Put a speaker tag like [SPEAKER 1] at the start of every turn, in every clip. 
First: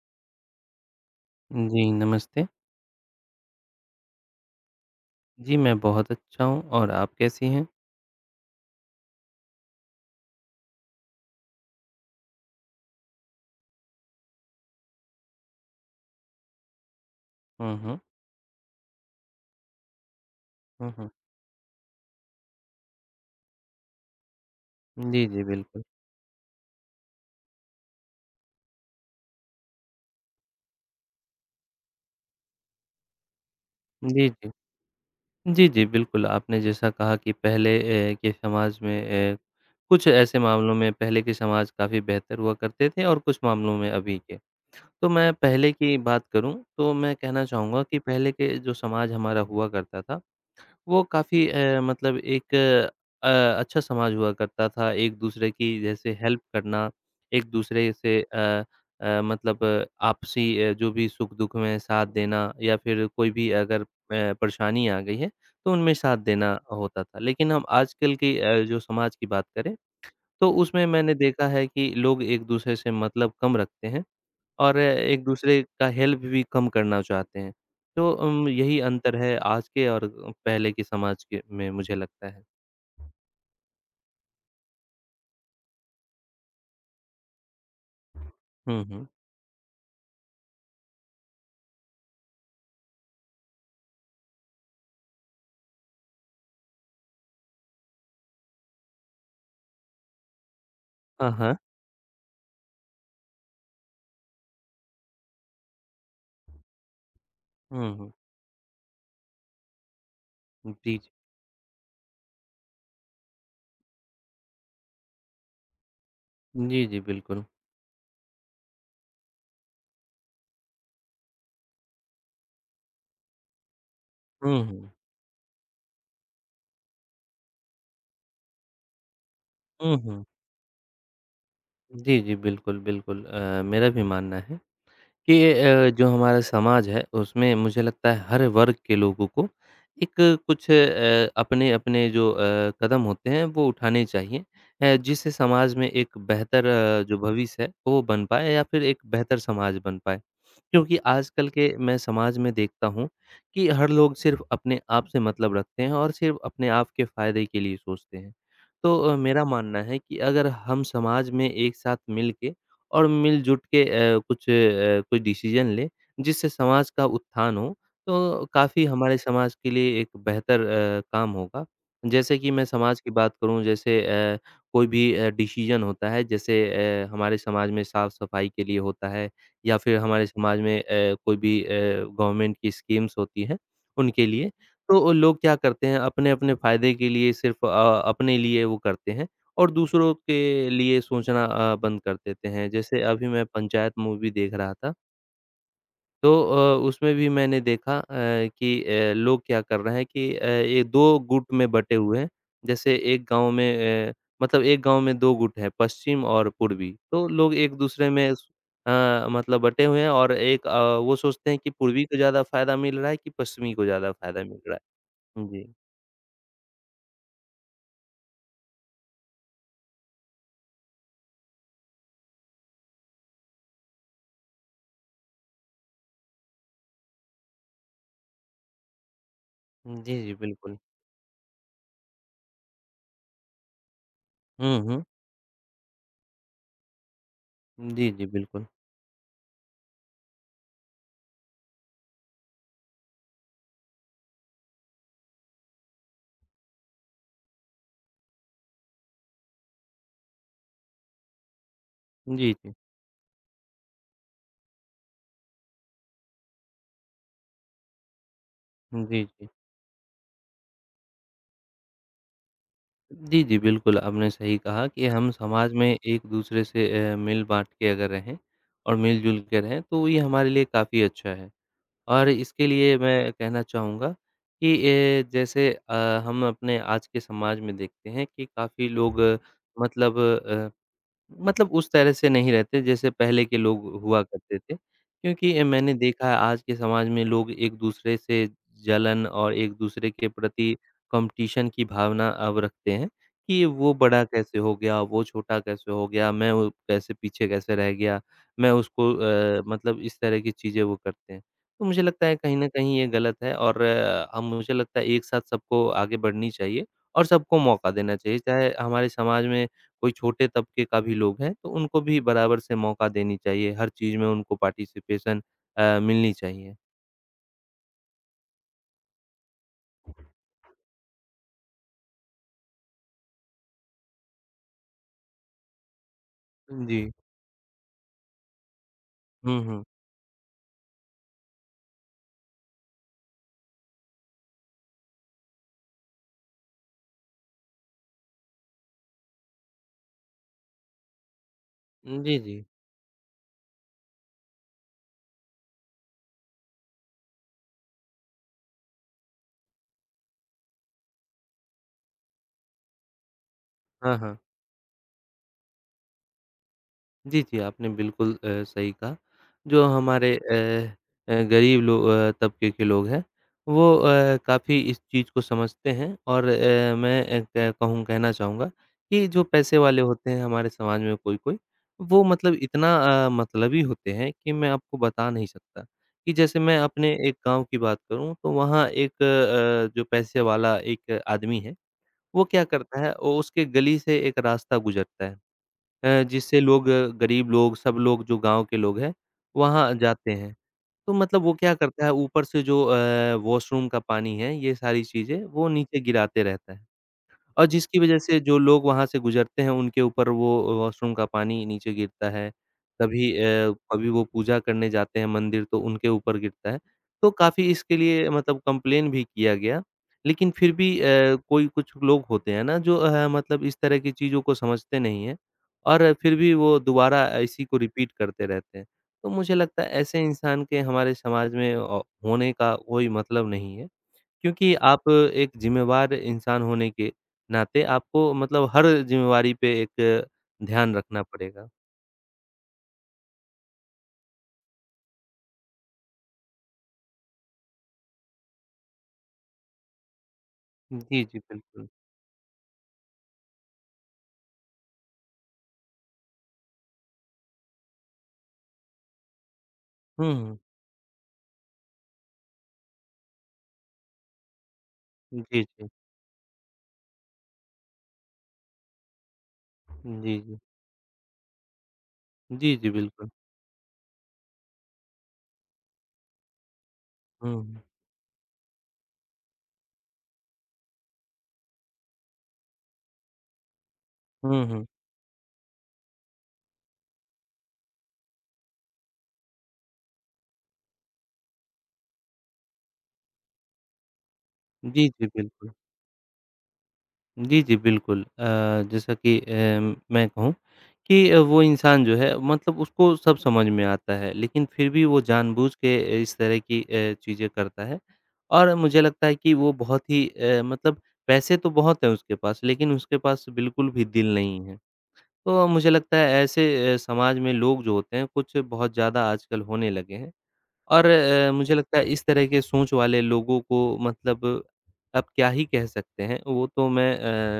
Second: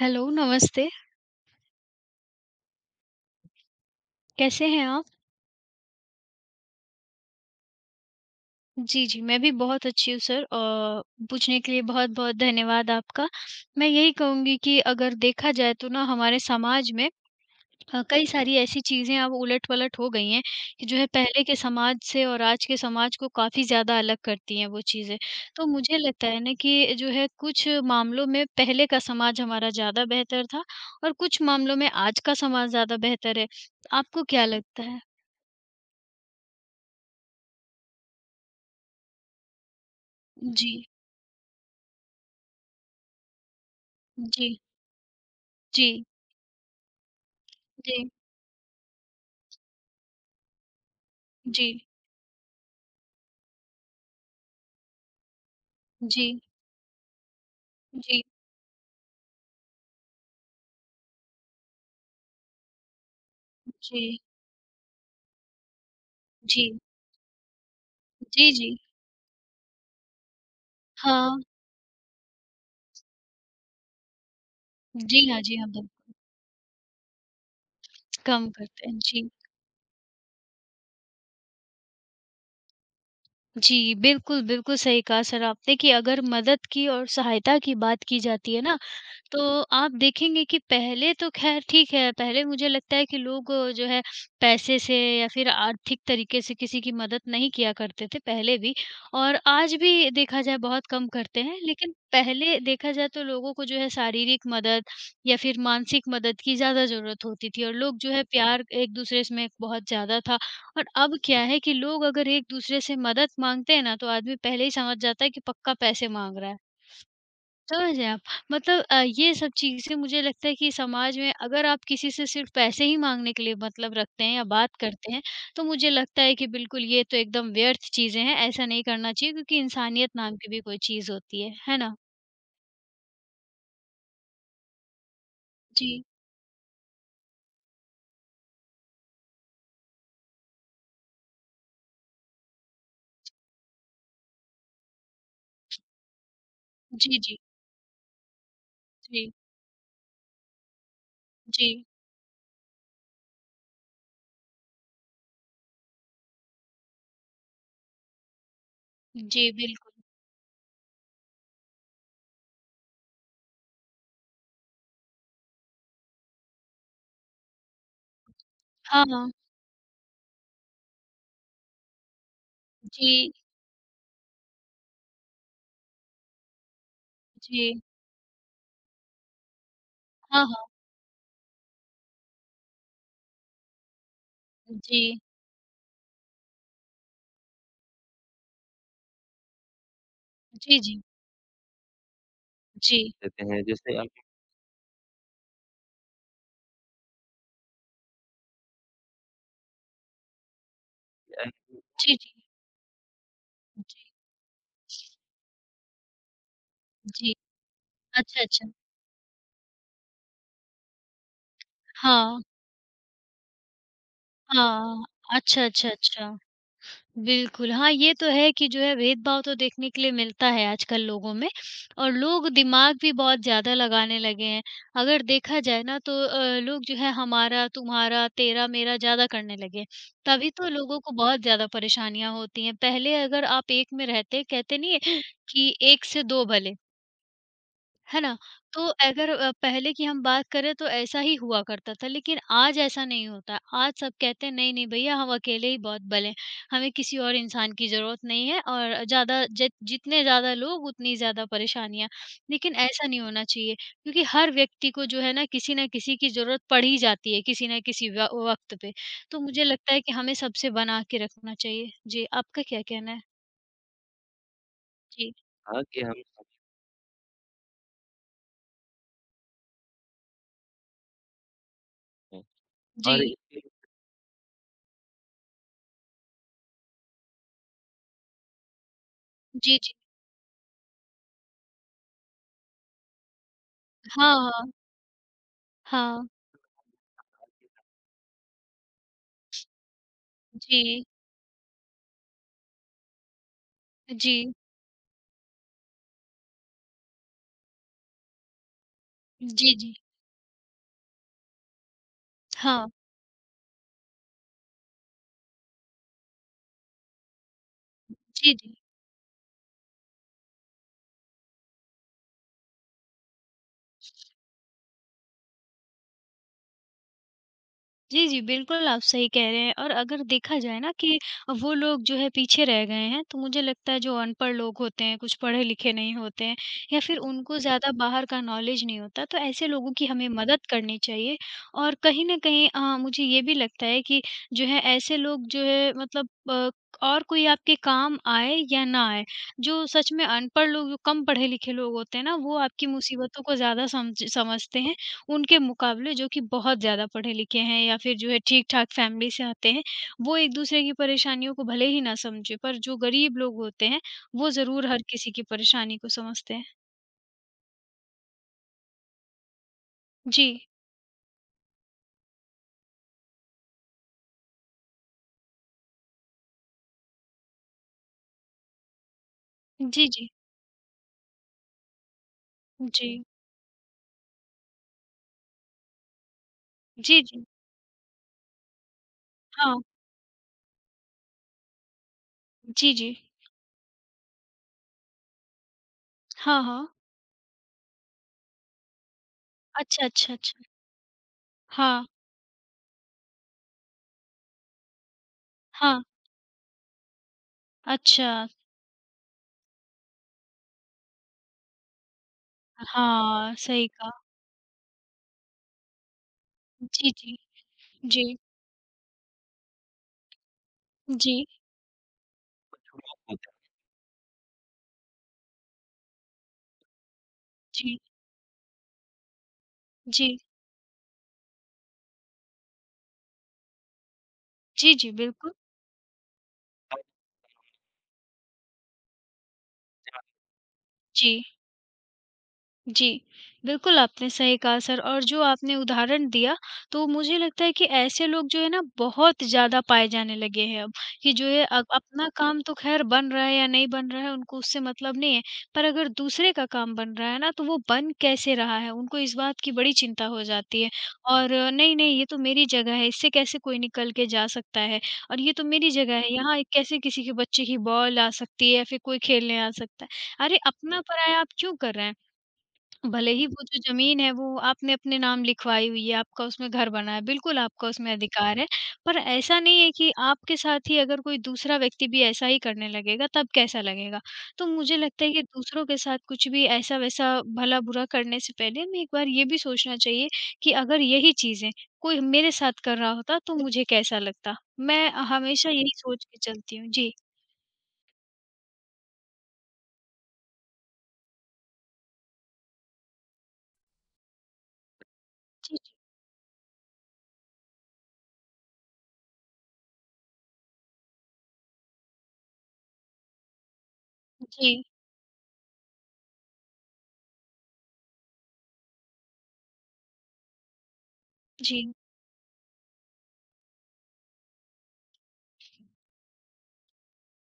[SPEAKER 1] Hello, नमस्ते।
[SPEAKER 2] जी, नमस्ते।
[SPEAKER 1] कैसे हैं आप?
[SPEAKER 2] जी, मैं बहुत अच्छा हूँ और आप कैसी हैं?
[SPEAKER 1] जी, जी, मैं भी बहुत अच्छी हूँ सर, पूछने के लिए बहुत-बहुत धन्यवाद आपका। मैं यही कहूँगी कि अगर देखा जाए तो ना हमारे समाज में
[SPEAKER 2] हुँ, हुँ।
[SPEAKER 1] कई सारी ऐसी चीज़ें अब उलट-पलट हो गई हैं कि
[SPEAKER 2] हुँ,
[SPEAKER 1] जो है
[SPEAKER 2] हुँ।
[SPEAKER 1] पहले के समाज से और आज के समाज को काफ़ी ज़्यादा अलग करती हैं वो चीज़ें।
[SPEAKER 2] जी, जी,
[SPEAKER 1] तो
[SPEAKER 2] बिल्कुल।
[SPEAKER 1] मुझे लगता है ना कि जो है कुछ मामलों में पहले का समाज हमारा ज़्यादा बेहतर था और कुछ मामलों में आज का समाज ज़्यादा बेहतर है। आपको
[SPEAKER 2] जी,
[SPEAKER 1] क्या
[SPEAKER 2] जी।
[SPEAKER 1] लगता है?
[SPEAKER 2] जी, जी, बिल्कुल, आपने जैसा कहा कि पहले के समाज में कुछ ऐसे
[SPEAKER 1] जी,
[SPEAKER 2] मामलों में पहले के समाज काफ़ी बेहतर हुआ करते थे और कुछ मामलों में अभी के।
[SPEAKER 1] जी,
[SPEAKER 2] तो मैं पहले की
[SPEAKER 1] जी।
[SPEAKER 2] बात करूँ, तो मैं कहना चाहूँगा कि
[SPEAKER 1] जी,
[SPEAKER 2] पहले के जो समाज हमारा हुआ करता था वो काफ़ी
[SPEAKER 1] जी,
[SPEAKER 2] मतलब एक अ, अच्छा समाज हुआ करता था, एक-दूसरे की जैसे हेल्प
[SPEAKER 1] जी,
[SPEAKER 2] करना, एक-दूसरे से
[SPEAKER 1] जी,
[SPEAKER 2] मतलब आपसी जो भी सुख-दुख में साथ देना या फिर कोई भी अगर
[SPEAKER 1] जी,
[SPEAKER 2] परेशानी आ गई है, तो उनमें साथ देना
[SPEAKER 1] जी,
[SPEAKER 2] होता था। लेकिन हम आजकल की
[SPEAKER 1] जी, जी।
[SPEAKER 2] जो समाज की बात करें, तो उसमें मैंने
[SPEAKER 1] हाँ,
[SPEAKER 2] देखा है कि लोग एक-दूसरे से मतलब कम रखते हैं। और
[SPEAKER 1] जी हाँ, जी
[SPEAKER 2] एक-दूसरे
[SPEAKER 1] हाँ,
[SPEAKER 2] का
[SPEAKER 1] बिल्कुल,
[SPEAKER 2] हेल्प भी कम करना चाहते हैं। तो
[SPEAKER 1] कम
[SPEAKER 2] यही
[SPEAKER 1] करते हैं,
[SPEAKER 2] अंतर
[SPEAKER 1] जी।
[SPEAKER 2] है आज के और पहले के समाज के में मुझे लगता है।
[SPEAKER 1] जी, बिल्कुल, बिल्कुल सही कहा सर आपने कि अगर मदद की और सहायता की बात की जाती है ना,
[SPEAKER 2] हुँ, हुँ।
[SPEAKER 1] तो आप देखेंगे कि पहले तो ख़ैर ठीक है, पहले मुझे लगता है कि लोग जो है पैसे से या फिर आर्थिक तरीके से किसी की मदद नहीं किया करते थे पहले भी और आज भी देखा जाए बहुत कम
[SPEAKER 2] हाँ,
[SPEAKER 1] करते
[SPEAKER 2] हाँ।
[SPEAKER 1] हैं। लेकिन पहले देखा जाए तो लोगों को जो है शारीरिक मदद या फिर मानसिक मदद की ज़्यादा ज़रूरत होती थी और
[SPEAKER 2] हुँ,
[SPEAKER 1] लोग जो
[SPEAKER 2] हुँ।
[SPEAKER 1] है प्यार एक-दूसरे में बहुत ज़्यादा था और
[SPEAKER 2] जी, जी।
[SPEAKER 1] अब क्या है कि लोग अगर एक-दूसरे से मदद माँगते हैं ना, तो आदमी पहले ही समझ जाता है कि पक्का पैसे माँग रहा है।
[SPEAKER 2] जी, जी, बिल्कुल।
[SPEAKER 1] समझ गए आप। मतलब ये सब चीज़ें मुझे लगता है कि समाज में अगर आप किसी से सिर्फ़ पैसे ही माँगने के लिए मतलब रखते हैं या
[SPEAKER 2] हुँ,
[SPEAKER 1] बात
[SPEAKER 2] हुँ।
[SPEAKER 1] करते हैं, तो मुझे लगता है कि बिल्कुल ये तो एकदम व्यर्थ चीज़ें हैं, ऐसा नहीं करना चाहिए क्योंकि
[SPEAKER 2] हुँ,
[SPEAKER 1] इंसानियत
[SPEAKER 2] हुँ।
[SPEAKER 1] नाम की भी कोई चीज़ होती है ना?
[SPEAKER 2] जी, जी, बिल्कुल, बिल्कुल। मेरा भी मानना है कि
[SPEAKER 1] जी।
[SPEAKER 2] जो हमारा समाज है उसमें मुझे लगता है हर वर्ग के लोगों को एक कुछ अपने अपने जो कदम होते हैं वो उठाने चाहिए, जिससे समाज में एक बेहतर जो
[SPEAKER 1] जी, जी।
[SPEAKER 2] भविष्य है वो बन पाए या फिर एक
[SPEAKER 1] जी,
[SPEAKER 2] बेहतर समाज बन पाए। क्योंकि आजकल
[SPEAKER 1] जी।
[SPEAKER 2] के मैं समाज में देखता हूँ कि हर लोग सिर्फ अपने आप से मतलब रखते हैं और सिर्फ अपने आप के फ़ायदे के लिए सोचते हैं। तो मेरा
[SPEAKER 1] जी,
[SPEAKER 2] मानना
[SPEAKER 1] बिल्कुल।
[SPEAKER 2] है कि अगर हम समाज में एक साथ मिल के और मिलजुट के कुछ कोई डिसीजन लें, जिससे समाज का उत्थान हो, तो काफ़ी
[SPEAKER 1] हाँ,
[SPEAKER 2] हमारे
[SPEAKER 1] हाँ।
[SPEAKER 2] समाज के लिए एक बेहतर काम होगा। जैसे कि मैं समाज की
[SPEAKER 1] जी,
[SPEAKER 2] बात करूँ, जैसे कोई भी डिसीजन होता है, जैसे हमारे समाज
[SPEAKER 1] जी।
[SPEAKER 2] में साफ-सफाई के लिए होता है या फिर हमारे
[SPEAKER 1] हाँ,
[SPEAKER 2] समाज
[SPEAKER 1] हाँ।
[SPEAKER 2] में कोई भी गवर्नमेंट की स्कीम्स होती हैं, उनके लिए, तो
[SPEAKER 1] जी।
[SPEAKER 2] वो लोग क्या करते हैं, अपने-अपने फ़ायदे के लिए सिर्फ़ अपने लिए वो करते हैं। और दूसरों के
[SPEAKER 1] जी,
[SPEAKER 2] लिए
[SPEAKER 1] जी।
[SPEAKER 2] सोचना बंद कर देते हैं। जैसे
[SPEAKER 1] जी।
[SPEAKER 2] अभी मैं पंचायत मूवी देख रहा था, तो उसमें भी मैंने देखा कि लोग क्या कर रहे हैं कि ये 2 गुट में बँटे
[SPEAKER 1] जी,
[SPEAKER 2] हुए हैं।
[SPEAKER 1] जी।
[SPEAKER 2] जैसे एक गाँव
[SPEAKER 1] जी,
[SPEAKER 2] में मतलब एक गाँव में 2 गुट हैं, पश्चिम और पूर्वी। तो
[SPEAKER 1] जी।
[SPEAKER 2] लोग एक-दूसरे में
[SPEAKER 1] अच्छा, अच्छा।
[SPEAKER 2] मतलब बँटे हुए हैं और एक वो सोचते हैं कि पूर्वी को
[SPEAKER 1] हाँ,
[SPEAKER 2] ज़्यादा फ़ायदा मिल रहा है कि पश्चिमी को ज़्यादा फ़ायदा मिल रहा
[SPEAKER 1] हाँ।
[SPEAKER 2] है।
[SPEAKER 1] अच्छा,
[SPEAKER 2] जी।
[SPEAKER 1] अच्छा, अच्छा। बिल्कुल, हाँ, ये तो है कि जो है भेदभाव तो देखने के लिए मिलता है आजकल लोगों में और लोग दिमाग भी बहुत ज़्यादा लगाने लगे हैं। अगर देखा जाए ना तो लोग जो है हमारा, तुम्हारा, तेरा, मेरा ज़्यादा करने लगे हैं।
[SPEAKER 2] जी, जी,
[SPEAKER 1] तभी तो
[SPEAKER 2] बिल्कुल।
[SPEAKER 1] लोगों को बहुत ज़्यादा परेशानियाँ होती हैं। पहले अगर आप एक में रहते,
[SPEAKER 2] हुँ,
[SPEAKER 1] कहते नहीं
[SPEAKER 2] हुँ।
[SPEAKER 1] है कि एक से दो भले।
[SPEAKER 2] जी,
[SPEAKER 1] है
[SPEAKER 2] जी,
[SPEAKER 1] ना?
[SPEAKER 2] बिल्कुल।
[SPEAKER 1] तो अगर पहले की हम बात करें तो ऐसा ही हुआ करता था, लेकिन आज ऐसा नहीं होता। है। आज सब कहते हैं नहीं, नहीं भैया हम अकेले ही बहुत बल हैं, हमें किसी और इंसान की ज़रूरत नहीं है और ज़्यादा जितने ज़्यादा लोग उतनी ज़्यादा परेशानियाँ।
[SPEAKER 2] जी, जी।
[SPEAKER 1] लेकिन ऐसा नहीं होना चाहिए क्योंकि हर व्यक्ति को जो है ना किसी न किसी की ज़रूरत पड़ ही जाती है, किसी न किसी व वक़्त पे।
[SPEAKER 2] जी,
[SPEAKER 1] तो
[SPEAKER 2] जी।
[SPEAKER 1] मुझे लगता है कि हमें सबसे बना के रखना चाहिए। जी, आपका क्या कहना है?
[SPEAKER 2] जी, जी, बिल्कुल, आपने सही कहा कि हम
[SPEAKER 1] जी,
[SPEAKER 2] समाज में एक-दूसरे से मिल-बाँट के अगर रहें और मिल-जुल के रहें, तो ये हमारे लिए काफ़ी अच्छा है। और इसके लिए
[SPEAKER 1] जी।
[SPEAKER 2] मैं कहना चाहूँगा कि ए, जैसे हम अपने आज के समाज में देखते हैं कि काफ़ी लोग
[SPEAKER 1] जी, जी।
[SPEAKER 2] मतलब अ मतलब मतलब उस तरह से नहीं रहते जैसे पहले के लोग हुआ
[SPEAKER 1] हाँ,
[SPEAKER 2] करते थे,
[SPEAKER 1] हाँ।
[SPEAKER 2] क्योंकि मैंने
[SPEAKER 1] हाँ,
[SPEAKER 2] देखा है आज के समाज में लोग एक-दूसरे से जलन और एक-दूसरे के प्रति
[SPEAKER 1] जी।
[SPEAKER 2] कॉम्पिटिशन की भावना अब रखते हैं, कि वो बड़ा
[SPEAKER 1] जी,
[SPEAKER 2] कैसे हो गया, वो छोटा कैसे हो गया, मैं वो कैसे पीछे कैसे रह गया, मैं उसको
[SPEAKER 1] जी, जी।
[SPEAKER 2] मतलब इस तरह की चीज़ें वो करते हैं। तो मुझे लगता है कहीं न
[SPEAKER 1] हाँ,
[SPEAKER 2] कहीं ये गलत है और हम मुझे लगता है एक साथ सबको आगे बढ़नी चाहिए और सबको मौका देना चाहिए,
[SPEAKER 1] जी,
[SPEAKER 2] चाहे
[SPEAKER 1] जी।
[SPEAKER 2] हमारे समाज में कोई छोटे तबके का भी लोग हैं, तो उनको भी बराबर से मौका देनी चाहिए, हर चीज़ में उनको पार्टिसिपेशन मिलनी चाहिए।
[SPEAKER 1] जी, जी, बिल्कुल आप सही कह रहे हैं और अगर देखा जाए ना कि वो लोग जो है पीछे रह गए हैं, तो मुझे लगता है जो अनपढ़ लोग होते हैं, कुछ पढ़े-लिखे नहीं होते हैं या
[SPEAKER 2] जी।
[SPEAKER 1] फिर उनको ज़्यादा बाहर का नॉलेज नहीं होता, तो
[SPEAKER 2] हुँ,
[SPEAKER 1] ऐसे
[SPEAKER 2] हुँ।
[SPEAKER 1] लोगों की हमें मदद करनी चाहिए और कहीं न कहीं मुझे ये भी लगता है कि जो है ऐसे लोग जो है मतलब और कोई आपके काम आए या ना आए, जो सच में अनपढ़ लोग, जो कम पढ़े-लिखे लोग होते हैं ना,
[SPEAKER 2] जी,
[SPEAKER 1] वो
[SPEAKER 2] जी।
[SPEAKER 1] आपकी मुसीबतों को ज़्यादा समझते हैं। उनके मुकाबले जो कि बहुत ज़्यादा पढ़े-लिखे हैं या फिर जो है ठीक-ठाक फ़ैमिली से आते हैं, वो एक-दूसरे की परेशानियों को भले ही ना समझें, पर जो गरीब लोग होते हैं,
[SPEAKER 2] हाँ, हाँ।
[SPEAKER 1] वो ज़रूर हर किसी की परेशानी को समझते हैं।
[SPEAKER 2] जी, जी, आपने बिल्कुल सही कहा। जो हमारे
[SPEAKER 1] जी।
[SPEAKER 2] गरीब तबके के लोग हैं, वो काफ़ी इस चीज़ को समझते हैं और मैं क कहूँ कहना चाहूँगा कि जो पैसे वाले
[SPEAKER 1] जी, जी।
[SPEAKER 2] होते हैं हमारे समाज में कोई-कोई, वो मतलब इतना
[SPEAKER 1] जी।
[SPEAKER 2] मतलबी होते हैं कि मैं आपको बता नहीं सकता। कि जैसे मैं अपने
[SPEAKER 1] जी,
[SPEAKER 2] एक
[SPEAKER 1] जी।
[SPEAKER 2] गाँव की बात करूँ, तो वहाँ एक
[SPEAKER 1] हाँ।
[SPEAKER 2] जो पैसे वाला एक आदमी है, वो क्या
[SPEAKER 1] जी,
[SPEAKER 2] करता
[SPEAKER 1] जी।
[SPEAKER 2] है, वो उसके गली से एक रास्ता गुज़रता है। जिससे
[SPEAKER 1] हाँ,
[SPEAKER 2] लोग
[SPEAKER 1] हाँ।
[SPEAKER 2] गरीब लोग, सब लोग जो गाँव के लोग हैं, वहाँ
[SPEAKER 1] अच्छा,
[SPEAKER 2] जाते
[SPEAKER 1] अच्छा,
[SPEAKER 2] हैं।
[SPEAKER 1] अच्छा।
[SPEAKER 2] तो मतलब वो क्या करता
[SPEAKER 1] हाँ,
[SPEAKER 2] है ऊपर से जो वॉशरूम का पानी है, ये सारी चीज़ें वो नीचे
[SPEAKER 1] हाँ।
[SPEAKER 2] गिराते रहता है। और जिसकी वजह
[SPEAKER 1] अच्छा।
[SPEAKER 2] से जो लोग वहाँ से गुज़रते हैं उनके ऊपर वो वॉशरूम का पानी नीचे गिरता है,
[SPEAKER 1] हाँ, सही
[SPEAKER 2] कभी
[SPEAKER 1] कहा।
[SPEAKER 2] वो पूजा करने जाते हैं मंदिर तो उनके ऊपर गिरता है।
[SPEAKER 1] जी,
[SPEAKER 2] तो
[SPEAKER 1] जी।
[SPEAKER 2] काफ़ी इसके
[SPEAKER 1] जी।
[SPEAKER 2] लिए मतलब कंप्लेन भी किया गया, लेकिन फिर भी
[SPEAKER 1] जी,
[SPEAKER 2] कोई कुछ लोग होते हैं ना जो मतलब इस तरह की चीज़ों को समझते नहीं हैं और फिर भी वो दोबारा इसी को
[SPEAKER 1] जी।
[SPEAKER 2] रिपीट करते रहते हैं। तो मुझे लगता है ऐसे
[SPEAKER 1] जी।
[SPEAKER 2] इंसान के हमारे समाज में होने का कोई मतलब नहीं है। क्योंकि
[SPEAKER 1] जी,
[SPEAKER 2] आप
[SPEAKER 1] जी,
[SPEAKER 2] एक
[SPEAKER 1] बिल्कुल।
[SPEAKER 2] ज़िम्मेवार इंसान होने के नाते आपको मतलब हर ज़िम्मेवारी पे एक ध्यान रखना
[SPEAKER 1] जी।
[SPEAKER 2] पड़ेगा।
[SPEAKER 1] जी, बिल्कुल आपने सही कहा सर और जो आपने उदाहरण दिया, तो मुझे लगता है कि ऐसे लोग जो है ना बहुत ज़्यादा पाए जाने लगे हैं अब,
[SPEAKER 2] जी,
[SPEAKER 1] कि
[SPEAKER 2] जी,
[SPEAKER 1] जो है
[SPEAKER 2] बिल्कुल।
[SPEAKER 1] अपना काम तो खैर बन रहा है या नहीं बन रहा है उनको उससे मतलब नहीं है, पर अगर दूसरे का काम बन रहा है ना तो वो बन कैसे रहा है, उनको इस बात की बड़ी चिंता
[SPEAKER 2] हुँ,
[SPEAKER 1] हो
[SPEAKER 2] हुँ।
[SPEAKER 1] जाती है और नहीं, नहीं ये तो मेरी जगह है, इससे कैसे कोई निकल के जा सकता है और ये
[SPEAKER 2] जी,
[SPEAKER 1] तो
[SPEAKER 2] जी।
[SPEAKER 1] मेरी जगह है, यहाँ कैसे किसी के बच्चे की बॉल आ सकती है या फिर कोई खेलने आ सकता है।
[SPEAKER 2] जी, जी।
[SPEAKER 1] अरे अपना पराया आप क्यों कर रहे हैं?
[SPEAKER 2] जी, जी, बिल्कुल।
[SPEAKER 1] भले ही वो जो ज़मीन है वो आपने अपने नाम लिखवाई हुई है, आपका उसमें घर बना है,
[SPEAKER 2] हुँ,
[SPEAKER 1] बिल्कुल
[SPEAKER 2] हुँ।
[SPEAKER 1] आपका उसमें अधिकार है। पर ऐसा नहीं है कि आपके साथ ही अगर कोई दूसरा व्यक्ति भी ऐसा ही करने लगेगा तब कैसा लगेगा?
[SPEAKER 2] हुँ,
[SPEAKER 1] तो
[SPEAKER 2] हुँ।
[SPEAKER 1] मुझे लगता है कि दूसरों के साथ कुछ भी ऐसा-वैसा भला-बुरा करने से पहले हमें एक बार ये भी सोचना चाहिए कि अगर यही चीज़ें कोई मेरे साथ कर रहा होता तो मुझे कैसा लगता?
[SPEAKER 2] जी,
[SPEAKER 1] मैं
[SPEAKER 2] जी, बिल्कुल।
[SPEAKER 1] हमेशा यही सोच के चलती हूँ। जी।
[SPEAKER 2] जी, जी, बिल्कुल। जैसा कि मैं कहूँ कि वो इंसान जो है मतलब उसको सब समझ में आता है, लेकिन फिर भी वो जानबूझ
[SPEAKER 1] जी,
[SPEAKER 2] के इस तरह की चीज़ें करता है और मुझे लगता है कि वो बहुत ही मतलब पैसे तो बहुत हैं उसके पास, लेकिन उसके पास बिल्कुल भी दिल नहीं है।
[SPEAKER 1] जी,
[SPEAKER 2] तो मुझे लगता है ऐसे समाज में लोग जो होते हैं कुछ बहुत ज़्यादा आजकल होने लगे हैं। और मुझे
[SPEAKER 1] जी, जी,
[SPEAKER 2] लगता है इस तरह के सोच वाले लोगों को मतलब आप क्या ही कह सकते हैं, वो तो मैं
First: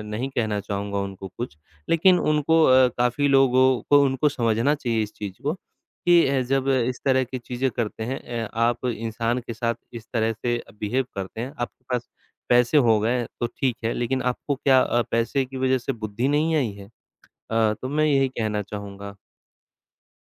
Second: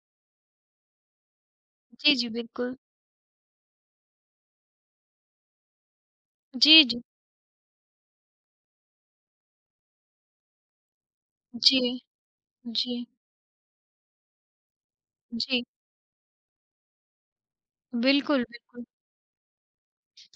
[SPEAKER 2] नहीं कहना चाहूँगा उनको कुछ।
[SPEAKER 1] जी,
[SPEAKER 2] लेकिन
[SPEAKER 1] जी
[SPEAKER 2] उनको
[SPEAKER 1] बिल्कुल।
[SPEAKER 2] काफ़ी लोगों को उनको समझना चाहिए इस चीज़ को कि जब
[SPEAKER 1] जी,
[SPEAKER 2] इस
[SPEAKER 1] जी,
[SPEAKER 2] तरह की चीज़ें करते हैं आप इंसान के साथ इस तरह से बिहेव करते हैं,
[SPEAKER 1] जी,
[SPEAKER 2] आपके पास पैसे
[SPEAKER 1] जी,
[SPEAKER 2] हो गए तो ठीक है, लेकिन आपको क्या पैसे की
[SPEAKER 1] जी।
[SPEAKER 2] वज़ह से बुद्धि नहीं आई है? तो मैं यही
[SPEAKER 1] बिल्कुल,
[SPEAKER 2] कहना
[SPEAKER 1] बिल्कुल।
[SPEAKER 2] चाहूँगा।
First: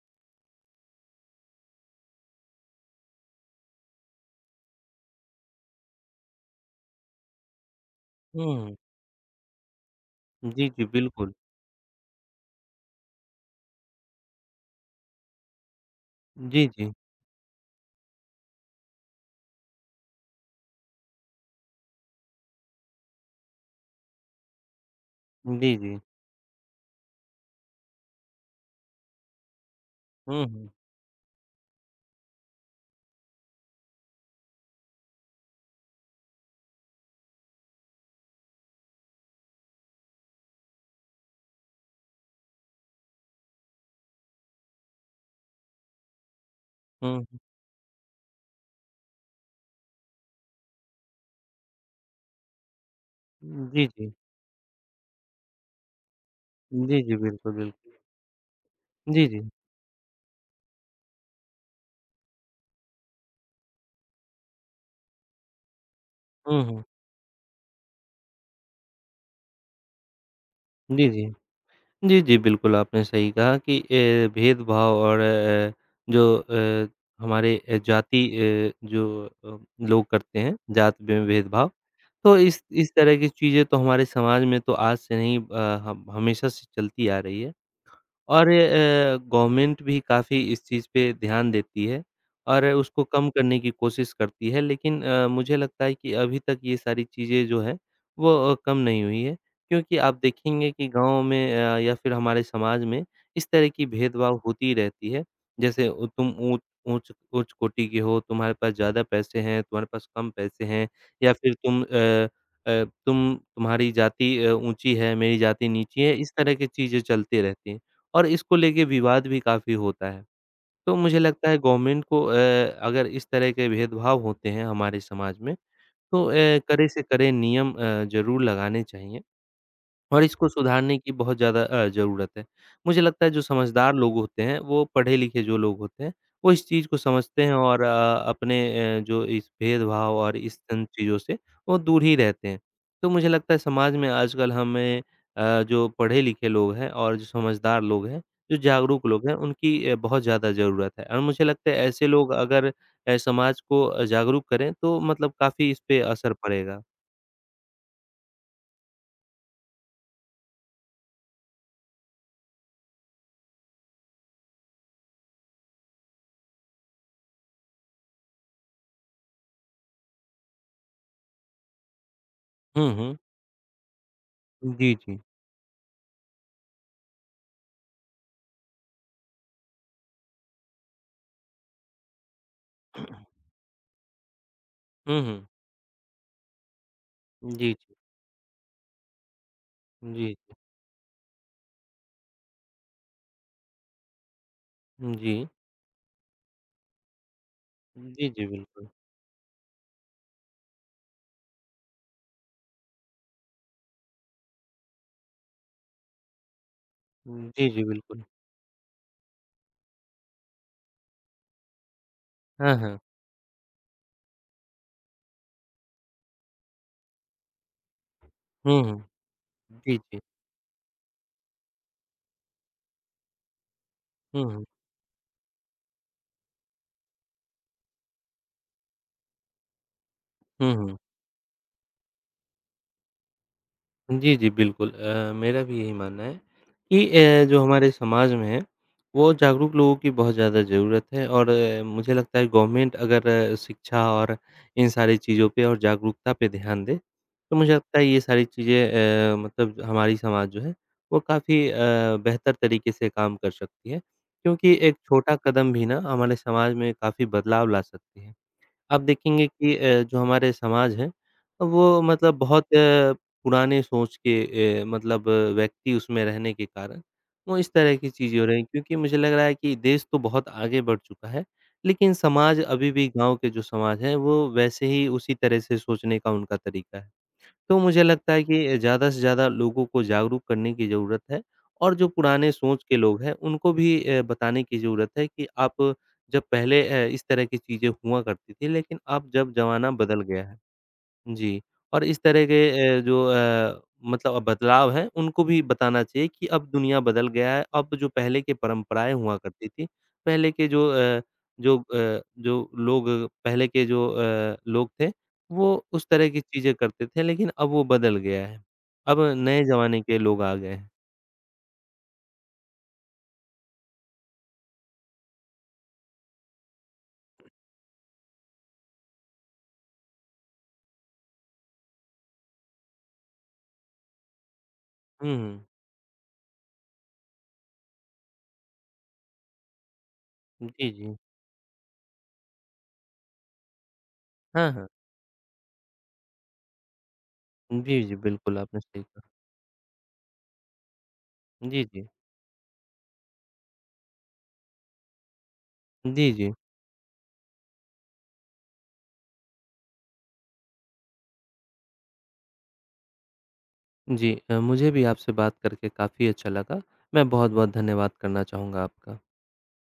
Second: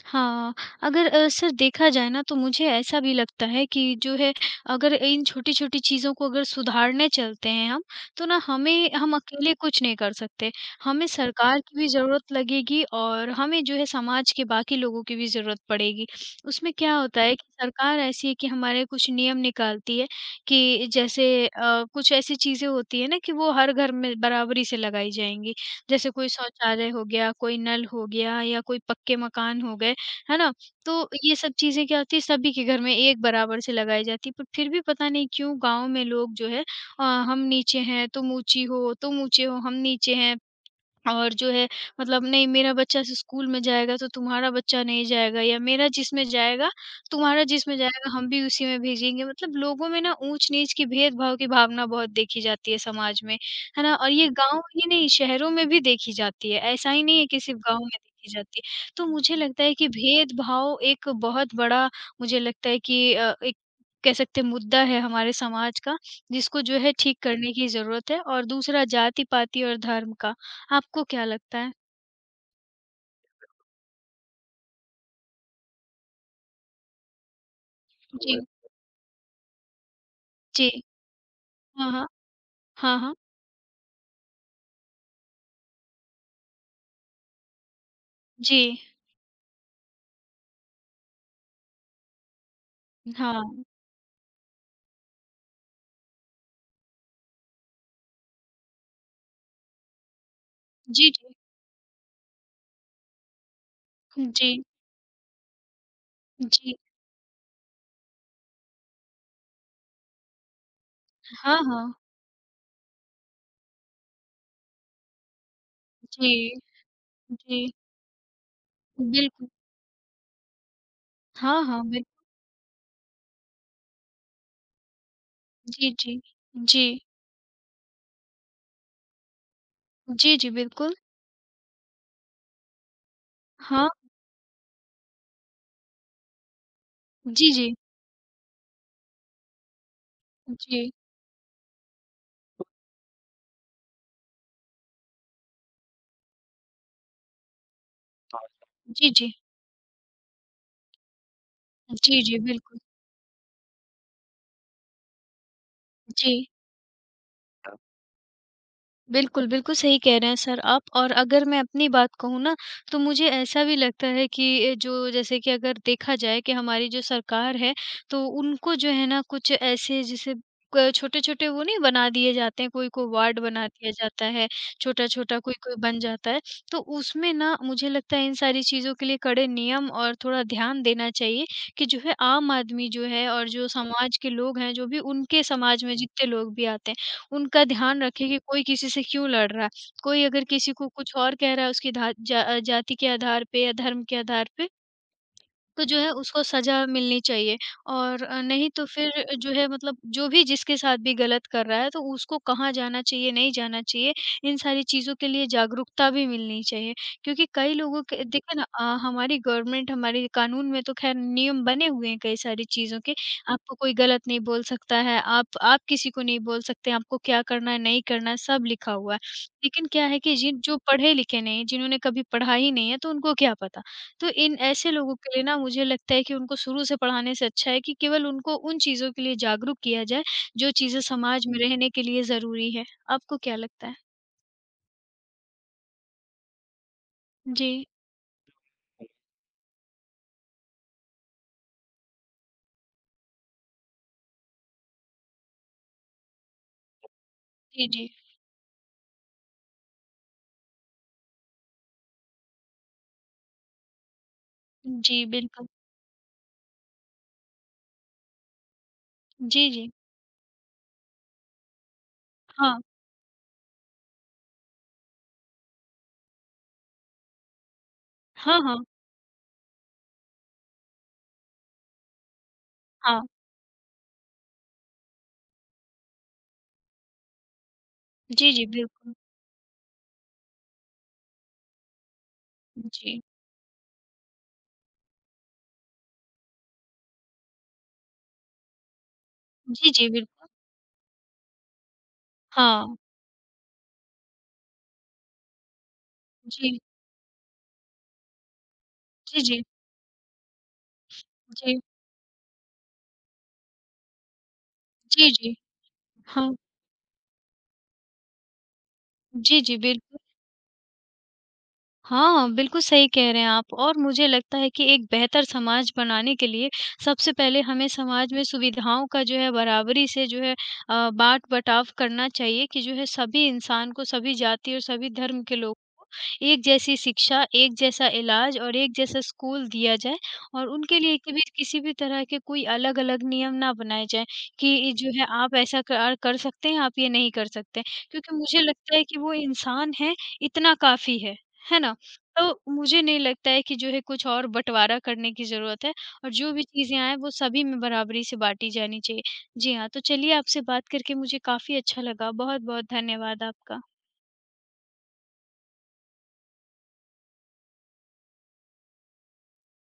[SPEAKER 1] हाँ, अगर सर देखा जाए ना तो मुझे ऐसा भी लगता है कि जो है अगर इन छोटी-छोटी चीज़ों को अगर सुधारने चलते हैं हम, तो ना
[SPEAKER 2] हुँ,
[SPEAKER 1] हमें हम अकेले कुछ नहीं कर सकते।
[SPEAKER 2] जी, जी,
[SPEAKER 1] हमें
[SPEAKER 2] बिल्कुल।
[SPEAKER 1] सरकार की भी ज़रूरत लगेगी और हमें जो है समाज के बाकी लोगों की भी ज़रूरत पड़ेगी।
[SPEAKER 2] जी,
[SPEAKER 1] उसमें
[SPEAKER 2] जी।
[SPEAKER 1] क्या होता है कि सरकार ऐसी है कि हमारे कुछ नियम निकालती है कि जैसे कुछ ऐसी चीज़ें होती हैं ना कि वो हर घर में बराबरी से लगाई जाएँगी।
[SPEAKER 2] जी, जी।
[SPEAKER 1] जैसे कोई शौचालय हो गया, कोई नल हो गया या कोई पक्के मकान हो गए। है
[SPEAKER 2] हुँ,
[SPEAKER 1] ना?
[SPEAKER 2] हुँ।
[SPEAKER 1] तो ये सब चीज़ें क्या होती है सभी के घर में एक बराबर से लगाई जाती है, पर फिर भी पता नहीं क्यों गाँव में लोग जो है अ, हम नीचे हैं, तुम ऊँची हो, तुम ऊँचे हो, हम नीचे हैं। और जो है मतलब नहीं मेरा बच्चा स स्कूल में जाएगा तो तुम्हारा बच्चा नहीं जाएगा या मेरा जिसमें जाएगा,
[SPEAKER 2] हुँ।
[SPEAKER 1] तुम्हारा जिसमें जाएगा हम भी उसी में भेजेंगे। मतलब लोगों में ना ऊँच-नीच की भेदभाव की भावना बहुत देखी जाती है समाज में, है
[SPEAKER 2] जी,
[SPEAKER 1] ना? और
[SPEAKER 2] जी।
[SPEAKER 1] ये गाँव ही नहीं शहरों में भी देखी जाती है, ऐसा
[SPEAKER 2] जी,
[SPEAKER 1] ही
[SPEAKER 2] जी,
[SPEAKER 1] नहीं है कि
[SPEAKER 2] बिल्कुल,
[SPEAKER 1] सिर्फ़ गाँव
[SPEAKER 2] बिल्कुल।
[SPEAKER 1] में देखी जाती है। तो
[SPEAKER 2] जी,
[SPEAKER 1] मुझे
[SPEAKER 2] जी।
[SPEAKER 1] लगता है कि भेदभाव एक बहुत बड़ा मुझे लगता है कि एक कह सकते हैं मुद्दा है हमारे समाज का, जिसको
[SPEAKER 2] हुँ,
[SPEAKER 1] जो
[SPEAKER 2] हुँ।
[SPEAKER 1] है ठीक करने की ज़रूरत है और दूसरा जाति-पाति और धर्म का। आपको
[SPEAKER 2] जी,
[SPEAKER 1] क्या
[SPEAKER 2] जी।
[SPEAKER 1] लगता है?
[SPEAKER 2] जी, जी, बिल्कुल आपने सही कहा कि ए, भेदभाव और जो हमारे जाति
[SPEAKER 1] जी,
[SPEAKER 2] जो लोग करते हैं,
[SPEAKER 1] जी।
[SPEAKER 2] जात में भेदभाव,
[SPEAKER 1] हाँ, हाँ।
[SPEAKER 2] तो इस
[SPEAKER 1] हाँ,
[SPEAKER 2] तरह
[SPEAKER 1] हाँ।
[SPEAKER 2] की चीज़ें तो हमारे समाज में तो आज से नहीं ह हमेशा से चलती आ रही है। और
[SPEAKER 1] जी,
[SPEAKER 2] गवर्नमेंट भी काफ़ी इस चीज़ पे ध्यान देती है और उसको कम करने
[SPEAKER 1] हाँ।
[SPEAKER 2] की कोशिश करती है लेकिन मुझे लगता है कि अभी तक ये सारी चीज़ें जो है वो कम नहीं हुई है क्योंकि आप देखेंगे कि
[SPEAKER 1] जी,
[SPEAKER 2] गाँव
[SPEAKER 1] जी।
[SPEAKER 2] में या फिर हमारे समाज में इस तरह की भेदभाव
[SPEAKER 1] जी,
[SPEAKER 2] होती रहती है। जैसे ओ तुम ऊँच
[SPEAKER 1] जी।
[SPEAKER 2] ऊँच ऊँच कोटि के हो, तुम्हारे पास ज़्यादा पैसे हैं, तुम्हारे पास कम पैसे हैं या फिर
[SPEAKER 1] हाँ, हाँ।
[SPEAKER 2] तुम तुम्हारी जाति ऊँची है, मेरी जाति नीची है, इस
[SPEAKER 1] जी,
[SPEAKER 2] तरह की चीज़ें चलती
[SPEAKER 1] जी।
[SPEAKER 2] रहती हैं। और इसको लेके विवाद भी
[SPEAKER 1] बिल्कुल।
[SPEAKER 2] काफ़ी होता है। तो मुझे लगता है
[SPEAKER 1] हाँ, हाँ।
[SPEAKER 2] गवर्नमेंट
[SPEAKER 1] बिल
[SPEAKER 2] को अगर इस तरह के भेदभाव होते हैं हमारे समाज में,
[SPEAKER 1] जी, जी।
[SPEAKER 2] तो
[SPEAKER 1] जी।
[SPEAKER 2] कड़े से कड़े नियम ज़रूर लगाने चाहिए। और
[SPEAKER 1] जी,
[SPEAKER 2] इसको
[SPEAKER 1] जी, बिल्कुल।
[SPEAKER 2] सुधारने की बहुत ज़्यादा ज़रूरत है। मुझे लगता है जो
[SPEAKER 1] हाँ।
[SPEAKER 2] समझदार लोग होते हैं, वो पढ़े-लिखे जो लोग होते हैं, वो इस चीज़ को समझते
[SPEAKER 1] जी,
[SPEAKER 2] हैं
[SPEAKER 1] जी।
[SPEAKER 2] और अपने जो इस भेदभाव और इस इन
[SPEAKER 1] जी।
[SPEAKER 2] चीज़ों से वो दूर ही रहते हैं। तो मुझे लगता है समाज में आजकल हमें जो पढ़े-लिखे लोग हैं और जो समझदार लोग हैं, जो जागरूक
[SPEAKER 1] जी,
[SPEAKER 2] लोग
[SPEAKER 1] जी।
[SPEAKER 2] हैं, उनकी बहुत ज़्यादा ज़रूरत है और मुझे लगता है ऐसे
[SPEAKER 1] जी,
[SPEAKER 2] लोग
[SPEAKER 1] जी,
[SPEAKER 2] अगर
[SPEAKER 1] बिल्कुल।
[SPEAKER 2] समाज को जागरूक करें तो मतलब काफ़ी इस पे असर
[SPEAKER 1] जी।
[SPEAKER 2] पड़ेगा।
[SPEAKER 1] बिल्कुल, बिल्कुल सही कह रहे हैं सर आप और अगर मैं अपनी बात कहूँ ना, तो मुझे ऐसा भी लगता है कि जो जैसे कि अगर देखा जाए कि हमारी जो सरकार है, तो उनको जो है ना कुछ ऐसे जैसे क छोटे-छोटे वो नहीं बना दिए जाते हैं, कोई
[SPEAKER 2] हुँ,
[SPEAKER 1] को
[SPEAKER 2] हुँ।
[SPEAKER 1] वार्ड बना दिया जाता है,
[SPEAKER 2] जी, जी।
[SPEAKER 1] छोटा-छोटा कोई-कोई बन जाता है। तो उसमें ना मुझे लगता है इन सारी चीज़ों के लिए कड़े नियम और थोड़ा ध्यान देना चाहिए कि जो है आम आदमी जो है और जो समाज के लोग हैं, जो भी
[SPEAKER 2] हुँ,
[SPEAKER 1] उनके
[SPEAKER 2] हुँ।
[SPEAKER 1] समाज में जितने लोग भी आते हैं, उनका
[SPEAKER 2] जी, जी।
[SPEAKER 1] ध्यान रखें कि कोई किसी से क्यों लड़ रहा है। कोई
[SPEAKER 2] जी,
[SPEAKER 1] अगर
[SPEAKER 2] जी।
[SPEAKER 1] किसी को कुछ और कह रहा है उसकी धा जा जाति के आधार पे या धर्म के आधार पे
[SPEAKER 2] जी।
[SPEAKER 1] तो जो है उसको सज़ा मिलनी चाहिए और
[SPEAKER 2] जी, जी,
[SPEAKER 1] नहीं तो
[SPEAKER 2] बिल्कुल।
[SPEAKER 1] फिर जो है मतलब जो भी जिसके साथ भी गलत कर रहा है तो उसको कहाँ जाना चाहिए, नहीं जाना चाहिए, इन सारी चीज़ों के लिए जागरूकता भी मिलनी चाहिए। क्योंकि
[SPEAKER 2] जी,
[SPEAKER 1] कई
[SPEAKER 2] जी,
[SPEAKER 1] लोगों
[SPEAKER 2] बिल्कुल।
[SPEAKER 1] के देखिए ना हमारी गवर्नमेंट हमारे कानून में तो ख़ैर नियम बने हुए हैं कई सारी
[SPEAKER 2] हाँ, हाँ।
[SPEAKER 1] चीज़ों के, आपको कोई गलत नहीं बोल सकता है, आप किसी को नहीं बोल सकते, आपको क्या करना है, नहीं करना है, सब
[SPEAKER 2] हुँ,
[SPEAKER 1] लिखा
[SPEAKER 2] हुँ।
[SPEAKER 1] हुआ है। लेकिन
[SPEAKER 2] जी,
[SPEAKER 1] क्या है
[SPEAKER 2] जी।
[SPEAKER 1] कि जिन जो पढ़े लिखे नहीं, जिन्होंने कभी पढ़ा ही नहीं है तो उनको क्या पता? तो
[SPEAKER 2] हुँ,
[SPEAKER 1] इन
[SPEAKER 2] हुँ।
[SPEAKER 1] ऐसे लोगों के लिए ना मुझे लगता है कि उनको शुरू से पढ़ाने से अच्छा है कि केवल उनको उन चीज़ों के लिए जागरूक किया जाए, जो
[SPEAKER 2] हुँ, हुँ।
[SPEAKER 1] चीज़ें समाज में रहने के लिए ज़रूरी है। आपको क्या लगता है?
[SPEAKER 2] जी, जी, बिल्कुल मेरा भी यही मानना है कि जो
[SPEAKER 1] जी।
[SPEAKER 2] हमारे समाज में है, वो जागरूक लोगों की बहुत ज़्यादा ज़रूरत है और मुझे लगता है गवर्नमेंट अगर शिक्षा और इन सारी चीज़ों पे और जागरूकता पे ध्यान दे, तो मुझे
[SPEAKER 1] जी,
[SPEAKER 2] लगता है
[SPEAKER 1] जी।
[SPEAKER 2] ये सारी चीज़ें मतलब हमारी समाज जो है, वो काफ़ी बेहतर तरीके से काम कर सकती है, क्योंकि एक
[SPEAKER 1] जी,
[SPEAKER 2] छोटा
[SPEAKER 1] बिल्कुल।
[SPEAKER 2] कदम भी ना हमारे समाज में काफ़ी बदलाव ला सकती है। आप देखेंगे
[SPEAKER 1] जी,
[SPEAKER 2] कि
[SPEAKER 1] जी।
[SPEAKER 2] जो हमारे समाज है, वो मतलब बहुत
[SPEAKER 1] हाँ।
[SPEAKER 2] पुराने सोच के मतलब व्यक्ति उसमें रहने के कारण, वो इस तरह की चीज़ें हो रही
[SPEAKER 1] हाँ,
[SPEAKER 2] हैं।
[SPEAKER 1] हाँ।
[SPEAKER 2] क्योंकि मुझे लग रहा है कि देश तो बहुत आगे बढ़ चुका है, लेकिन समाज अभी भी
[SPEAKER 1] हाँ।
[SPEAKER 2] गाँव के जो समाज है, वो वैसे ही उसी तरह से सोचने का उनका तरीका है। तो मुझे लगता है
[SPEAKER 1] जी, जी,
[SPEAKER 2] कि ज़्यादा
[SPEAKER 1] बिल्कुल।
[SPEAKER 2] से ज़्यादा लोगों को जागरूक करने की ज़रूरत है और जो पुराने सोच के
[SPEAKER 1] जी।
[SPEAKER 2] लोग हैं, उनको भी बताने की ज़रूरत है कि आप जब पहले इस तरह की चीज़ें हुआ करती थी, लेकिन अब जब ज़माना
[SPEAKER 1] जी, जी,
[SPEAKER 2] बदल गया
[SPEAKER 1] बिल्कुल।
[SPEAKER 2] है। जी, और इस तरह
[SPEAKER 1] हाँ।
[SPEAKER 2] के जो मतलब अब बदलाव हैं, उनको भी बताना चाहिए कि अब
[SPEAKER 1] जी।
[SPEAKER 2] दुनिया बदल गया है, अब जो पहले की परंपराएँ हुआ
[SPEAKER 1] जी, जी।
[SPEAKER 2] करती थी, पहले के
[SPEAKER 1] जी।
[SPEAKER 2] जो लोग पहले के जो अ, लोग थे,
[SPEAKER 1] जी, जी।
[SPEAKER 2] वो उस तरह की
[SPEAKER 1] हाँ।
[SPEAKER 2] चीज़ें करते थे, लेकिन अब वो बदल गया है। अब
[SPEAKER 1] जी,
[SPEAKER 2] नए
[SPEAKER 1] जी,
[SPEAKER 2] ज़माने के
[SPEAKER 1] बिल्कुल।
[SPEAKER 2] लोग आ गए हैं।
[SPEAKER 1] हाँ, बिल्कुल सही कह रहे हैं आप और मुझे लगता है कि एक बेहतर समाज बनाने के लिए सबसे पहले हमें समाज में सुविधाओं का जो है बराबरी से जो है बाँट-बटाव करना चाहिए कि जो है सभी इंसान को, सभी जाति और सभी
[SPEAKER 2] हुँ,
[SPEAKER 1] धर्म के
[SPEAKER 2] हुँ।
[SPEAKER 1] लोग को एक जैसी शिक्षा, एक जैसा इलाज और एक जैसा स्कूल दिया जाए और
[SPEAKER 2] जी,
[SPEAKER 1] उनके
[SPEAKER 2] जी।
[SPEAKER 1] लिए कभी किसी भी तरह के कोई अलग-अलग नियम ना बनाए जाएँ कि
[SPEAKER 2] हाँ, हाँ।
[SPEAKER 1] ये जो है आप ऐसा कार कर सकते हैं, आप ये नहीं कर सकते।
[SPEAKER 2] जी, जी,
[SPEAKER 1] क्योंकि
[SPEAKER 2] बिल्कुल
[SPEAKER 1] मुझे
[SPEAKER 2] आपने
[SPEAKER 1] लगता
[SPEAKER 2] सही
[SPEAKER 1] है कि
[SPEAKER 2] कहा।
[SPEAKER 1] वो इंसान है, इतना काफ़ी है
[SPEAKER 2] जी,
[SPEAKER 1] ना?
[SPEAKER 2] जी।
[SPEAKER 1] तो मुझे नहीं लगता है कि जो है कुछ और बँटवारा करने की ज़रूरत है और
[SPEAKER 2] जी, जी।
[SPEAKER 1] जो भी चीज़ें आएँ वो सभी में बराबरी से बाँटी जानी चाहिए। जी हाँ, तो चलिए आपसे बात करके मुझे काफ़ी अच्छा लगा। बहुत-बहुत धन्यवाद आपका।
[SPEAKER 2] जी मुझे भी आपसे बात करके काफ़ी अच्छा लगा। मैं बहुत-बहुत धन्यवाद करना चाहूँगा आपका।